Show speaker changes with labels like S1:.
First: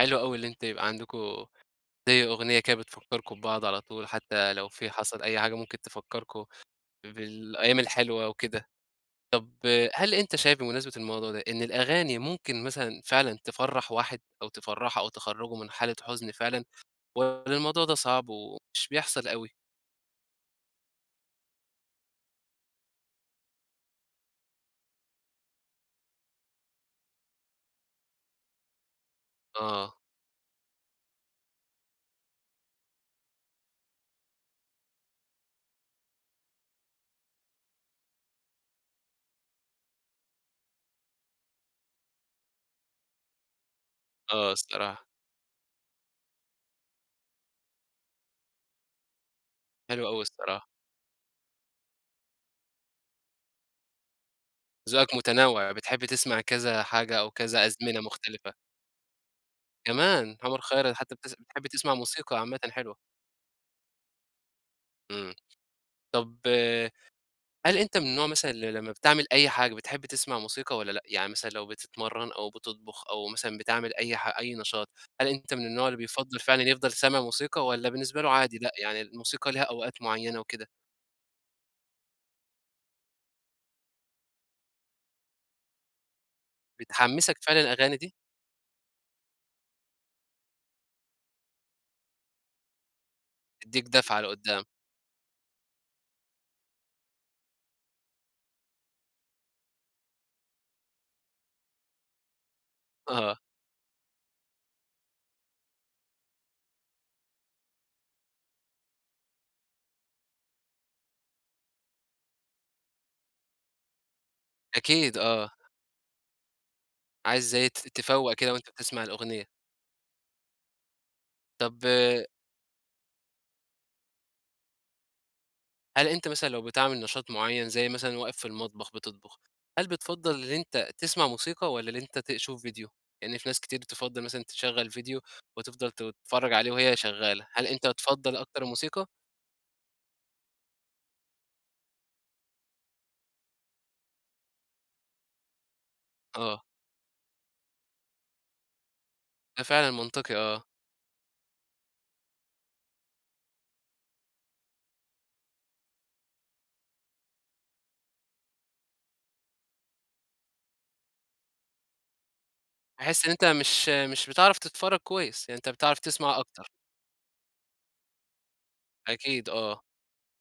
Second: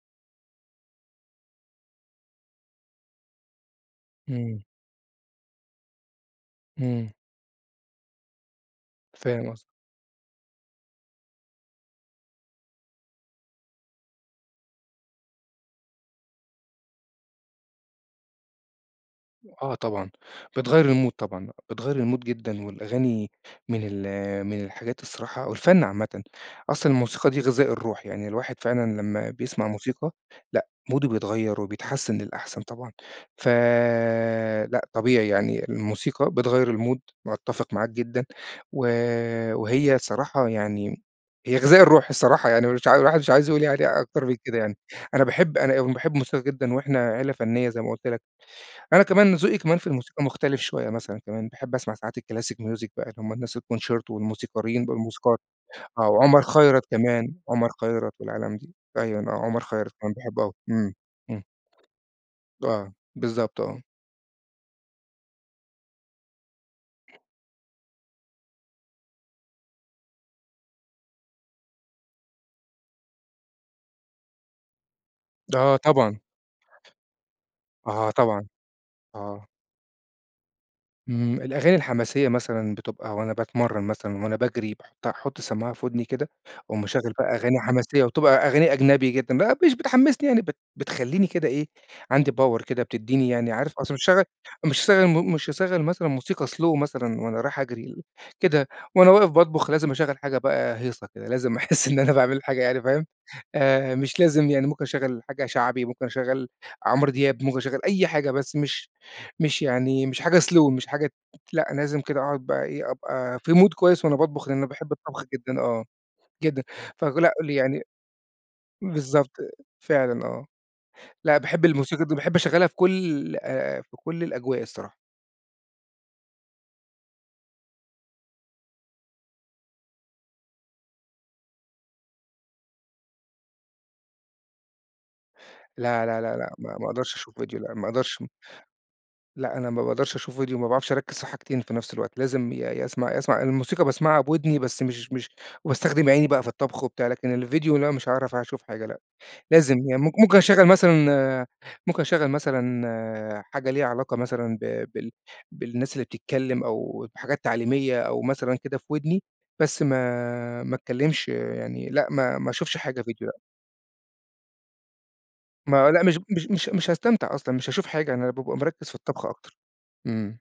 S1: حلو أوي اللي أنت يبقى عندكم، زي أغنية كده بتفكّركم ببعض على طول، حتّى
S2: إمم.
S1: لو في حصل أي حاجة ممكن تفكّركم،
S2: إمم.
S1: بالأيام الحلوة وكده.
S2: فاهم
S1: طَب
S2: قصدك.
S1: هل أنت شايف بمناسبة الموضوع ده، إن الأغاني ممكن مثلًا فعلًا تفرّح واحد، أو تفرّحه أو تخرّجه من حالة حُزن فعلًا؟ والّا الموضوع ده صعب ومش بيحصل أوي؟
S2: آه طبعًا، بتغيّر الmood طبعًا بتغيّر الMood جدًا والأغاني، من ال من الحاجات الصراحة والفن عامةً، أصلًا الموسيقى دي غذاء الروح، يعني الواحد فعلًا لمّا بيسمع
S1: آه.
S2: موسيقى، لأ موده بيتغيّر وبيتحسِّن للأحسن طبعًا، ف لأ طبيعي يعني الموسيقى بتغيّر الMood باتّفق معاك جدًا، و وهي صراحة يعني، هي غذاء الروح الصراحة يعني مش عا الواحد مش عايز يقول يعني أكتر من
S1: آه
S2: كده يعني،
S1: الصراحة.
S2: أنا باحب أنا باحب موسيقى جدًا وإحنا عيلة فنية زي ما قُلت لك، أنا كمان ذوقي كمان في
S1: حلو أوي
S2: الموسيقى مختلف
S1: الصراحة.
S2: شوية مثلًا كمان، باحب أسمع ساعات الclassic music بَقى اللي هُم الناس الconcerto والموسيقاريين
S1: ذوقك
S2: والموسيقار،
S1: متنوع، بتحب
S2: آه
S1: تسمع
S2: وعمر
S1: كذا
S2: خيرت
S1: حاجة أو
S2: كمان،
S1: كذا
S2: عمر
S1: أزمنة
S2: خيرت
S1: مختلفة.
S2: والعالم دي، أيوًا آه عمر خيرت أنا
S1: كمان!
S2: باحبه أوي،
S1: عمر
S2: إمم،
S1: خيرت حتّى بتس
S2: إمم.
S1: بتحب تسمع موسيقى عامةً
S2: آه،
S1: حلوة.
S2: بالضبط آه.
S1: إمم، طَب هل أنت من النوع مثلًا اللي لمّا بتعمل أي حاجة، بتحب تسمع موسيقى والّا لأ؟ يعني مثلًا لو بتتمرّن أو بتطبخ أو مثلًا بتعمل أي ح أي نشاط، هل أنت من
S2: آه
S1: النوع اللي
S2: طبعًا.
S1: بِيِفضّل فعلًا يِفضَل سامع موسيقى، والّا
S2: آه
S1: بالنسبة له
S2: طبعًا،
S1: عادي لأ يعني
S2: آه.
S1: الموسيقى ليها أوقات معيّنة وكده؟
S2: إمم، الأغاني الحماسية مثلًا بتبقى وأنا باتمرّن مثلًا وأنا باجري باحطّها احط السماعة في ودني كده، وأقوم مشغل بَقى
S1: بتحمّسك فعلًا
S2: أغاني
S1: الأغاني
S2: حماسية،
S1: دي؟
S2: وبتبقى أغاني أجنبي جدًا، بَـقى مش بتحمّسني يعني بت بتخلّيني كده إيه، عندي power كده بتديني يعني عارف
S1: تدّيك
S2: أصل مش
S1: دَفعة
S2: هاشغّل
S1: لقدّام.
S2: مش هاشغّل مو مش هاشغل مثلًا موسيقى slow مثلًا وأنا رايح أجري، ل كده وأنا واقف باطبخ لازم أشغّل حاجة بَقى هيصة كده، لازم أحس إن أنا باعمل حاجة يعني فاهم،
S1: آه.
S2: آآ مش لازم يعني ممكن أشغّل حاجة شعبي، ممكن أشغّل عمرو دياب، ممكن أشغّل أي حاجة بس مش مش يعني، مش حاجة slow مش حاجة لأ لازم كده أقعد بَقى إيه أبقى في Mood كويس وأنا باطبخ، لإن أنا باحب
S1: أكيد
S2: الطبخ
S1: آه.
S2: جدًا آه، جدًا فك لأ
S1: عايز زي ت
S2: يعني
S1: تِفَوَّق كده وأنت بتسمع
S2: بالضبط،
S1: الأغنية.
S2: فعلًا آه، لأ باحب
S1: طَب
S2: الموسيقى دي، باحب أشغّلها في كلّ في كلّ الأجواء الصراحة.
S1: هل أنت مثلًا لو بتعمل نشاط معيّن زي مثلًا واقف في المطبخ بتطبخ، هل بِتفَضَّل اللي أنت تسمع موسيقى، والّا اللي أنت تشوف فيديو؟ لإن في ناس كتير تِفَضّل مثلًا تشغل فيديو، وتفضل
S2: لا، لا، لا،
S1: تتفرّج
S2: لا،
S1: عليه
S2: ما ما
S1: وهي
S2: أقدرش أشوف
S1: شغالة،
S2: فيديو
S1: هل
S2: لأ
S1: أنت
S2: ما أقدرش.
S1: تفضّل أكتر الموسيقى؟
S2: لأ أنا ما باقدرش أشوف فيديو ما باعرفش أركّز في حاجتين في نفْس الوقت، لازم يا يا أسمع يا أسمع الموسيقى باسمعها بوِدني بس مش مش وباستخدم عيني بَقى في
S1: آه.
S2: الطبخ وبتاع، لكن الفيديو لأ مش هاعرف أشوف حاجة لأ،
S1: ده
S2: لازم
S1: فعلًا
S2: يعني ممك
S1: منطقي
S2: ممكن
S1: آه.
S2: أشغّل مثلًا ممكن أشغّل مثلًا حاجة ليها علاقة مثلًا ب بال بالناس اللي بتتكلّم أو بحاجات تعليمية، أو مثلًا كده في وِدني، بس ما ما اتكلّمش يعني، لأ ما ما أشوفش حاجة
S1: تحس
S2: فيديو
S1: إن
S2: لأ.
S1: أنت مش مش بتعرف تتفرّج كويس، يعني أنت
S2: ما
S1: بتعرف
S2: لأ مش ب
S1: تسمع
S2: مش مش
S1: أكتر.
S2: مش هاستمتع أصلًا، مش هاشوف حاجة، أنا بابقى مركِّز في الطبخ
S1: أكيد
S2: أكتر،
S1: آه.
S2: إمم.